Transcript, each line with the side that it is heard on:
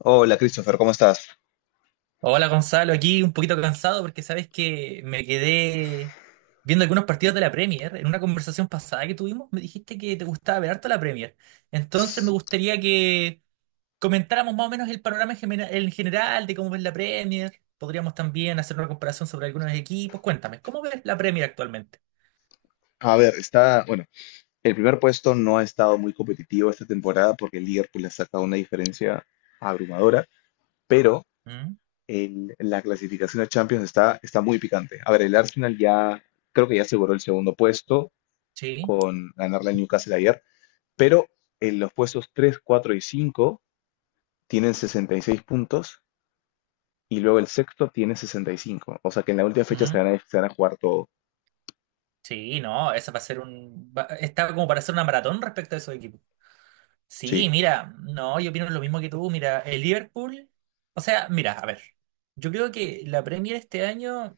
left: Hola Christopher, ¿cómo estás?
right: Hola Gonzalo, aquí un poquito cansado porque sabes que me quedé viendo algunos partidos de la Premier. En una conversación pasada que tuvimos me dijiste que te gustaba ver harto la Premier. Entonces me gustaría que comentáramos más o menos el panorama en general de cómo ves la Premier. Podríamos también hacer una comparación sobre algunos equipos. Cuéntame, ¿cómo ves la Premier actualmente?
left: A ver, está, bueno, el primer puesto no ha estado muy competitivo esta temporada porque el Liverpool ha sacado una diferencia abrumadora, pero
right: ¿Mm?
left: la clasificación a Champions está muy picante. A ver, el Arsenal ya, creo que ya aseguró el segundo puesto
right: ¿Sí?
left: con ganarle al Newcastle ayer, pero en los puestos 3, 4 y 5 tienen 66 puntos y luego el sexto tiene 65. O sea que en la última fecha se
right: ¿Mm?
left: van a, se van a jugar todo.
right: Sí, no, esa va a ser un... va- está como para hacer una maratón respecto a esos equipos. Sí,
left: Sí.
right: mira, no, yo opino lo mismo que tú. Mira, el Liverpool, o sea, mira, a ver, yo creo que la Premier este año,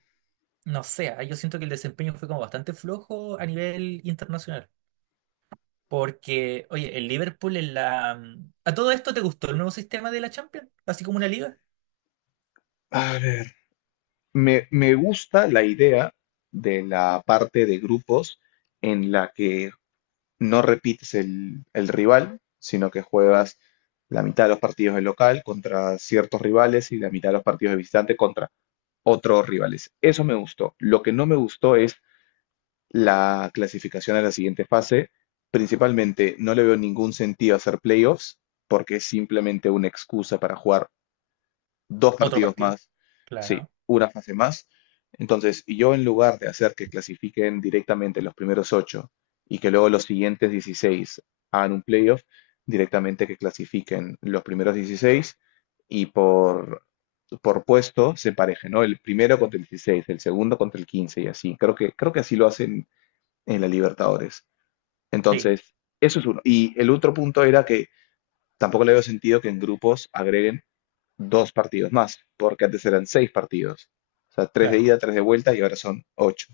right: no sé, yo siento que el desempeño fue como bastante flojo a nivel internacional. Porque, oye, el Liverpool en la... mm, ¿a todo esto te gustó el nuevo sistema de la Champions? Así como una liga.
left: A ver. Me gusta la idea de la parte de grupos en la que no repites el rival, sino que juegas la mitad de los partidos de local contra ciertos rivales y la mitad de los partidos de visitante contra otros rivales. Eso me gustó. Lo que no me gustó es la clasificación a la siguiente fase. Principalmente no le veo ningún sentido hacer playoffs porque es simplemente una excusa para jugar dos
right: Otro
left: partidos
right: partido.
left: más, sí,
right: Claro.
left: una fase más. Entonces, yo en lugar de hacer que clasifiquen directamente los primeros ocho y que luego los siguientes 16 hagan un playoff, directamente que clasifiquen los primeros 16 y por puesto se pareje, ¿no? El primero contra el 16, el segundo contra el 15, y así. Creo que así lo hacen en la Libertadores.
right: Sí,
left: Entonces, eso es uno. Y el otro punto era que tampoco le veo sentido que en grupos agreguen dos partidos más, porque antes eran seis partidos. O sea, tres de
right: claro.
left: ida, tres de vuelta y ahora son ocho.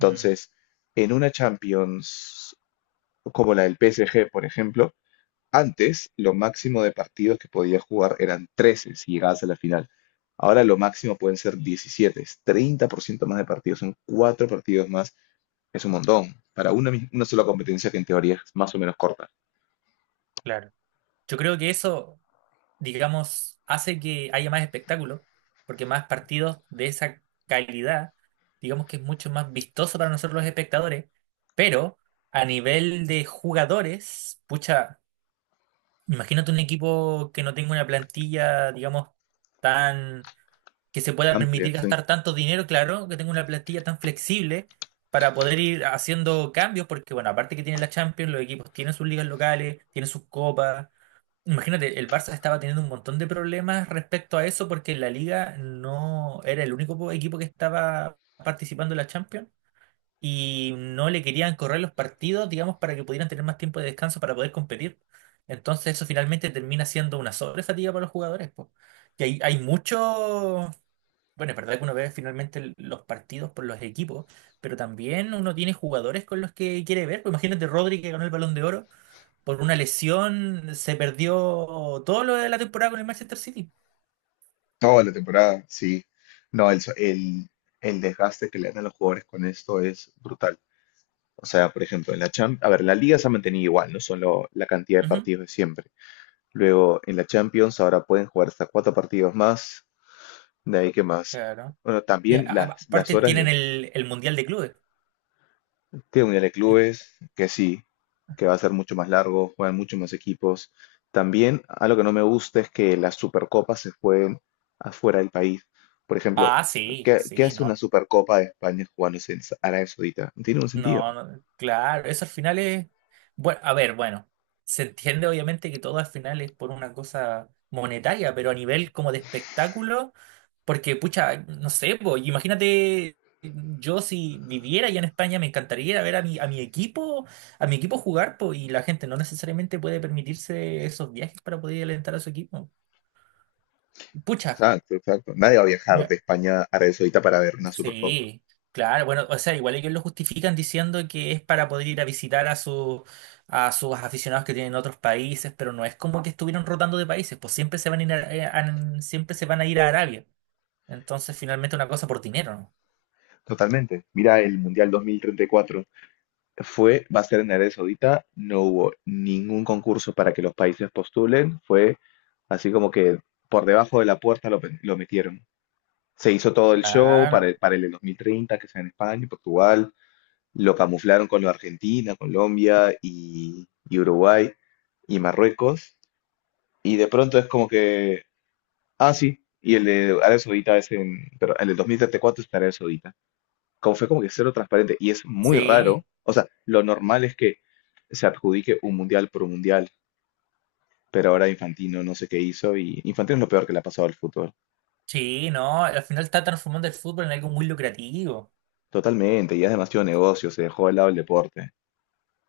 right: Mm,
left: en una Champions como la del PSG, por ejemplo, antes lo máximo de partidos que podías jugar eran 13 si llegabas a la final. Ahora lo máximo pueden ser 17, es 30% más de partidos, son cuatro partidos más, es un montón. Para una sola competencia que en teoría es más o menos corta,
right: claro. Yo creo que eso, digamos, hace que haya más espectáculo, porque más partidos de esa calidad, digamos que es mucho más vistoso para nosotros los espectadores, pero a nivel de jugadores, pucha, imagínate un equipo que no tenga una plantilla, digamos, tan, que se pueda
left: amplia,
right: permitir
left: son.
right: gastar tanto dinero, claro, que tenga una plantilla tan flexible, para poder ir haciendo cambios, porque bueno, aparte que tiene la Champions, los equipos tienen sus ligas locales, tienen sus copas. Imagínate, el Barça estaba teniendo un montón de problemas respecto a eso porque la Liga no era el único equipo que estaba participando en la Champions y no le querían correr los partidos, digamos, para que pudieran tener más tiempo de descanso para poder competir. Entonces eso finalmente termina siendo una sobrefatiga para los jugadores, po. Y hay mucho... Bueno, es verdad que uno ve finalmente los partidos por los equipos, pero también uno tiene jugadores con los que quiere ver. Pues imagínate Rodri, que ganó el Balón de Oro, por una lesión se perdió todo lo de la temporada con el Manchester City.
left: Toda la temporada, sí. No, el desgaste que le dan a los jugadores con esto es brutal. O sea, por ejemplo, en la Champions, a ver, la Liga se ha mantenido igual, no solo la cantidad de
right: Ujú.
left: partidos de siempre. Luego, en la Champions ahora pueden jugar hasta cuatro partidos más, de ahí que más.
right: Claro.
left: Bueno,
right: Ya,
left: también las
right: aparte
left: horas
right: tienen
left: de.
right: el Mundial de Clubes.
left: Tiene mundial de
right: El-
left: clubes, que sí, que va a ser mucho más largo, juegan mucho más equipos. También algo que no me gusta es que las supercopas se jueguen afuera del país. Por ejemplo,
right: Ah, sí,
left: ¿qué
right: sí,
left: hace una
right: no.
left: supercopa de España jugándose en Arabia Saudita? No tiene un sentido.
right: No, no, claro, eso al final es... Bueno, a ver, bueno, se entiende obviamente que todo al final es por una cosa monetaria, pero a nivel como de espectáculo... Porque, pucha, no sé, po, imagínate, yo si viviera ya en España, me encantaría ir a ver a mi equipo, a mi equipo jugar, po, y la gente no necesariamente puede permitirse esos viajes para poder alentar a su equipo. Pucha,
left: Exacto, exacto. Nadie va a viajar
right: me-
left: de España a Arabia Saudita para ver una Supercopa.
right: sí, claro, bueno, o sea, igual ellos lo justifican diciendo que es para poder ir a visitar a su, a sus aficionados que tienen en otros países, pero no es como que estuvieron rotando de países, pues siempre se van a ir a Arabia. Entonces, finalmente una cosa por dinero, ¿no?
left: Totalmente. Mira el Mundial 2034, va a ser en Arabia Saudita, no hubo ningún concurso para que los países postulen, fue así como que por debajo de la puerta lo metieron. Se hizo todo el show para el,
right: Claro.
left: para el de 2030, que sea en España y Portugal, lo camuflaron con lo de Argentina, Colombia y Uruguay y Marruecos, y de pronto es como que, ah, sí, y el de Arabia Saudita es en, pero el de 2034 es en Arabia Saudita, como fue como que cero transparente y es muy raro.
right: Sí,
left: O sea, lo normal es que se adjudique un mundial por un mundial, pero ahora Infantino no sé qué hizo y Infantino es lo peor que le ha pasado al fútbol.
right: sí, no, al final está transformando el fútbol en algo muy lucrativo.
left: Totalmente, y es demasiado negocio, se dejó de lado el deporte.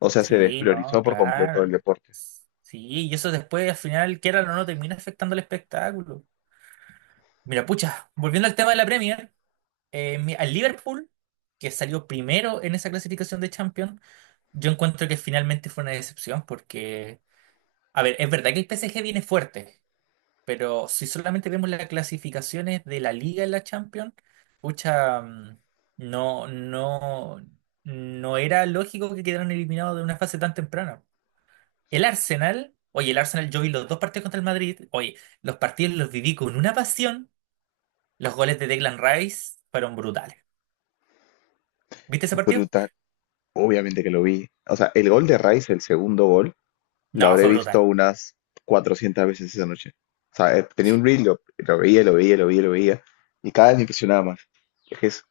left: O sea, se
right: Sí,
left: despriorizó
right: no,
left: por completo el
right: claro.
left: deporte.
right: Sí, y eso después al final, quieran o no, termina afectando el espectáculo. Mira, pucha, volviendo al tema de la Premier, al Liverpool, que salió primero en esa clasificación de Champions, yo encuentro que finalmente fue una decepción porque, a ver, es verdad que el PSG viene fuerte. Pero si solamente vemos las clasificaciones de la Liga en la Champions, pucha, no, no, no era lógico que quedaran eliminados de una fase tan temprana. El Arsenal, oye, el Arsenal, yo vi los dos partidos contra el Madrid, oye, los partidos los viví con una pasión. Los goles de Declan Rice fueron brutales. ¿Viste ese partido?
left: Bruta, obviamente que lo vi. O sea, el gol de Rice, el segundo gol, lo
right: No,
left: habré
right: fue
left: visto
right: brutal.
left: unas 400 veces esa noche. O sea, tenía un reel, lo veía, lo veía, lo veía, lo veía, y cada vez me impresionaba más. Es que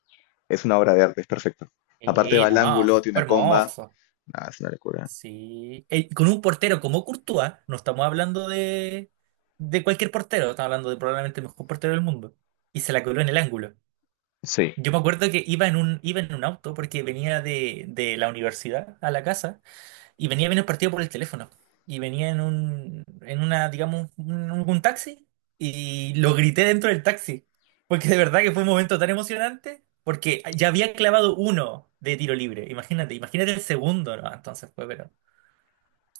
left: es una obra de arte, es perfecto. Aparte
right: Sí,
left: va al
right: no,
left: ángulo, tiene
right: fue
left: una comba.
right: hermoso.
left: Nada, es una locura.
right: Sí. Con un portero como Courtois, no estamos hablando de cualquier portero, estamos hablando de probablemente el mejor portero del mundo. Y se la coló en el ángulo.
left: Sí.
right: Yo me acuerdo que iba en un auto porque venía de la universidad a la casa y venía viendo el partido por el teléfono. Y venía en un, en una, digamos, un taxi y lo grité dentro del taxi. Porque de verdad que fue un momento tan emocionante porque ya había clavado uno de tiro libre. Imagínate, imagínate el segundo, ¿no? Entonces fue, pero...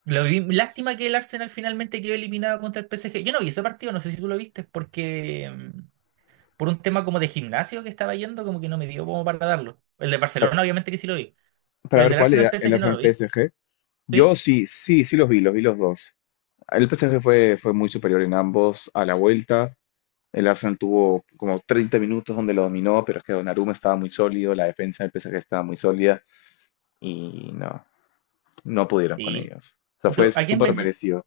right: Lástima que el Arsenal finalmente quedó eliminado contra el PSG. Yo no vi ese partido, no sé si tú lo viste, porque por un tema como de gimnasio que estaba yendo, como que no me dio como para darlo. El de
left: Para,
right: Barcelona, obviamente que sí lo vi,
left: para
right: pero el
left: ver
right: del
left: cuál
right: Arsenal
left: era, el
right: PSG no
left: Arsenal
right: lo vi.
left: PSG. Yo
right: ¿Sí?
left: sí, sí, sí los vi los dos. El PSG fue muy superior en ambos a la vuelta. El Arsenal tuvo como 30 minutos donde lo dominó, pero es que Donnarumma estaba muy sólido, la defensa del PSG estaba muy sólida y no pudieron con
right: Sí.
left: ellos. O sea, fue
right: ¿A quién
left: súper
right: ves?
left: merecido.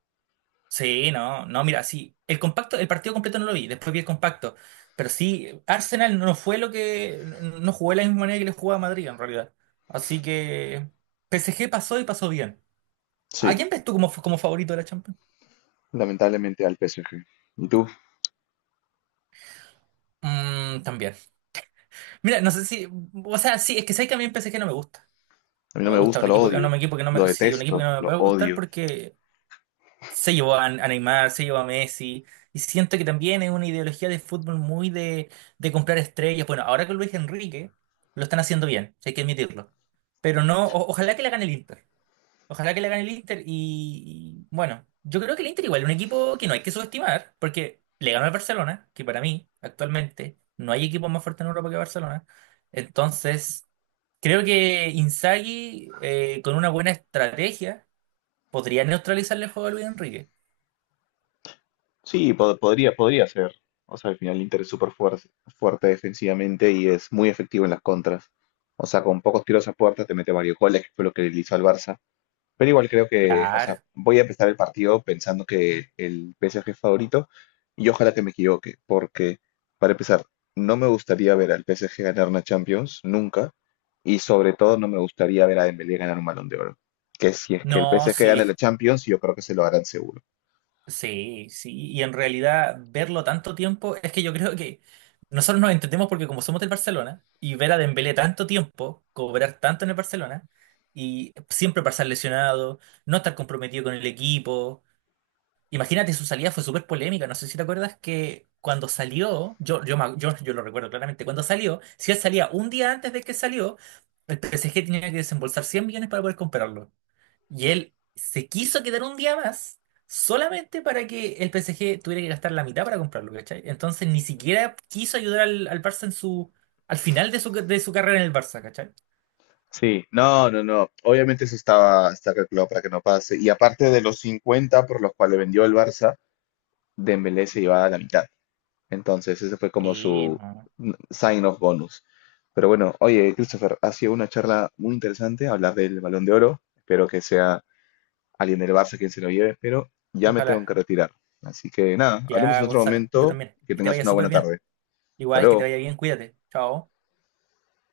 right: Sí, no, no, mira, sí, el compacto, el partido completo no lo vi, después vi el compacto, pero sí, Arsenal no fue lo que, no jugó de la misma manera que le jugaba a Madrid en realidad, así que PSG pasó y pasó bien. ¿A
left: Sí,
right: quién ves tú como, como favorito de la Champions?
left: lamentablemente al PSG. ¿Y tú?
right: Mm, también. Mira, no sé si. O sea, sí, es que sé que a mí el PSG no me gusta.
left: A mí
right: No
left: no
right: me
left: me
right: gusta.
left: gusta,
right: Un
left: lo
right: equipo que, no,
left: odio,
right: un equipo que no
left: lo
right: me. Sí, un equipo que
left: detesto,
right: no me
left: lo
right: puede gustar
left: odio.
right: porque se llevó a Neymar, se llevó a Messi. Y siento que también es una ideología de fútbol muy de comprar estrellas. Bueno, ahora con Luis Enrique lo están haciendo bien, hay que admitirlo. Pero no, ojalá que la gane el Inter. Ojalá que le gane el Inter y, bueno, yo creo que el Inter igual es un equipo que no hay que subestimar porque le ganó al Barcelona, que para mí actualmente no hay equipo más fuerte en Europa que Barcelona. Entonces, creo que Inzaghi, con una buena estrategia podría neutralizarle el juego a Luis Enrique.
left: Sí, podría ser. O sea, al final el Inter es súper fuerte, fuerte defensivamente y es muy efectivo en las contras. O sea, con pocos tiros a puerta te mete varios goles, que fue lo que le hizo al Barça. Pero igual creo que, o sea,
right: Claro.
left: voy a empezar el partido pensando que el PSG es favorito y ojalá que me equivoque, porque para empezar, no me gustaría ver al PSG ganar una Champions, nunca, y sobre todo no me gustaría ver a Dembélé ganar un Balón de Oro. Que si es que
right: No,
left: el PSG
right: sí.
left: gana la Champions, yo creo que se lo harán seguro.
right: Sí, sí, y en realidad verlo tanto tiempo, es que yo creo que nosotros nos entendemos porque como somos del Barcelona y ver a Dembélé tanto tiempo, cobrar tanto en el Barcelona y siempre pasar lesionado, no estar comprometido con el equipo. Imagínate, su salida fue súper polémica, no sé si te acuerdas que cuando salió, yo lo recuerdo claramente, cuando salió, si él salía un día antes de que salió, el PSG tenía que desembolsar 100 millones para poder comprarlo. Y él se quiso quedar un día más solamente para que el PSG tuviera que gastar la mitad para comprarlo, ¿cachai? Entonces ni siquiera quiso ayudar al Barça en su, al final de su carrera en el Barça, ¿cachai?
left: Sí, no, no, no. Obviamente eso estaba, está calculado para que no pase. Y aparte de los 50 por los cuales vendió el Barça, Dembélé se llevaba la mitad. Entonces ese fue como
right: Sí,
left: su
right: no.
left: sign of bonus. Pero bueno, oye, Christopher, ha sido una charla muy interesante hablar del Balón de Oro. Espero que sea alguien del Barça quien se lo lleve, pero ya me tengo que
right: Ojalá.
left: retirar. Así que nada, hablemos
right: Ya,
left: en otro
right: Gonzalo, yo
left: momento.
right: también.
left: Que
right: Que te
left: tengas
right: vaya
left: una
right: súper
left: buena
right: bien.
left: tarde. Hasta
right: Igual que te
left: luego.
right: vaya bien, cuídate. Chao.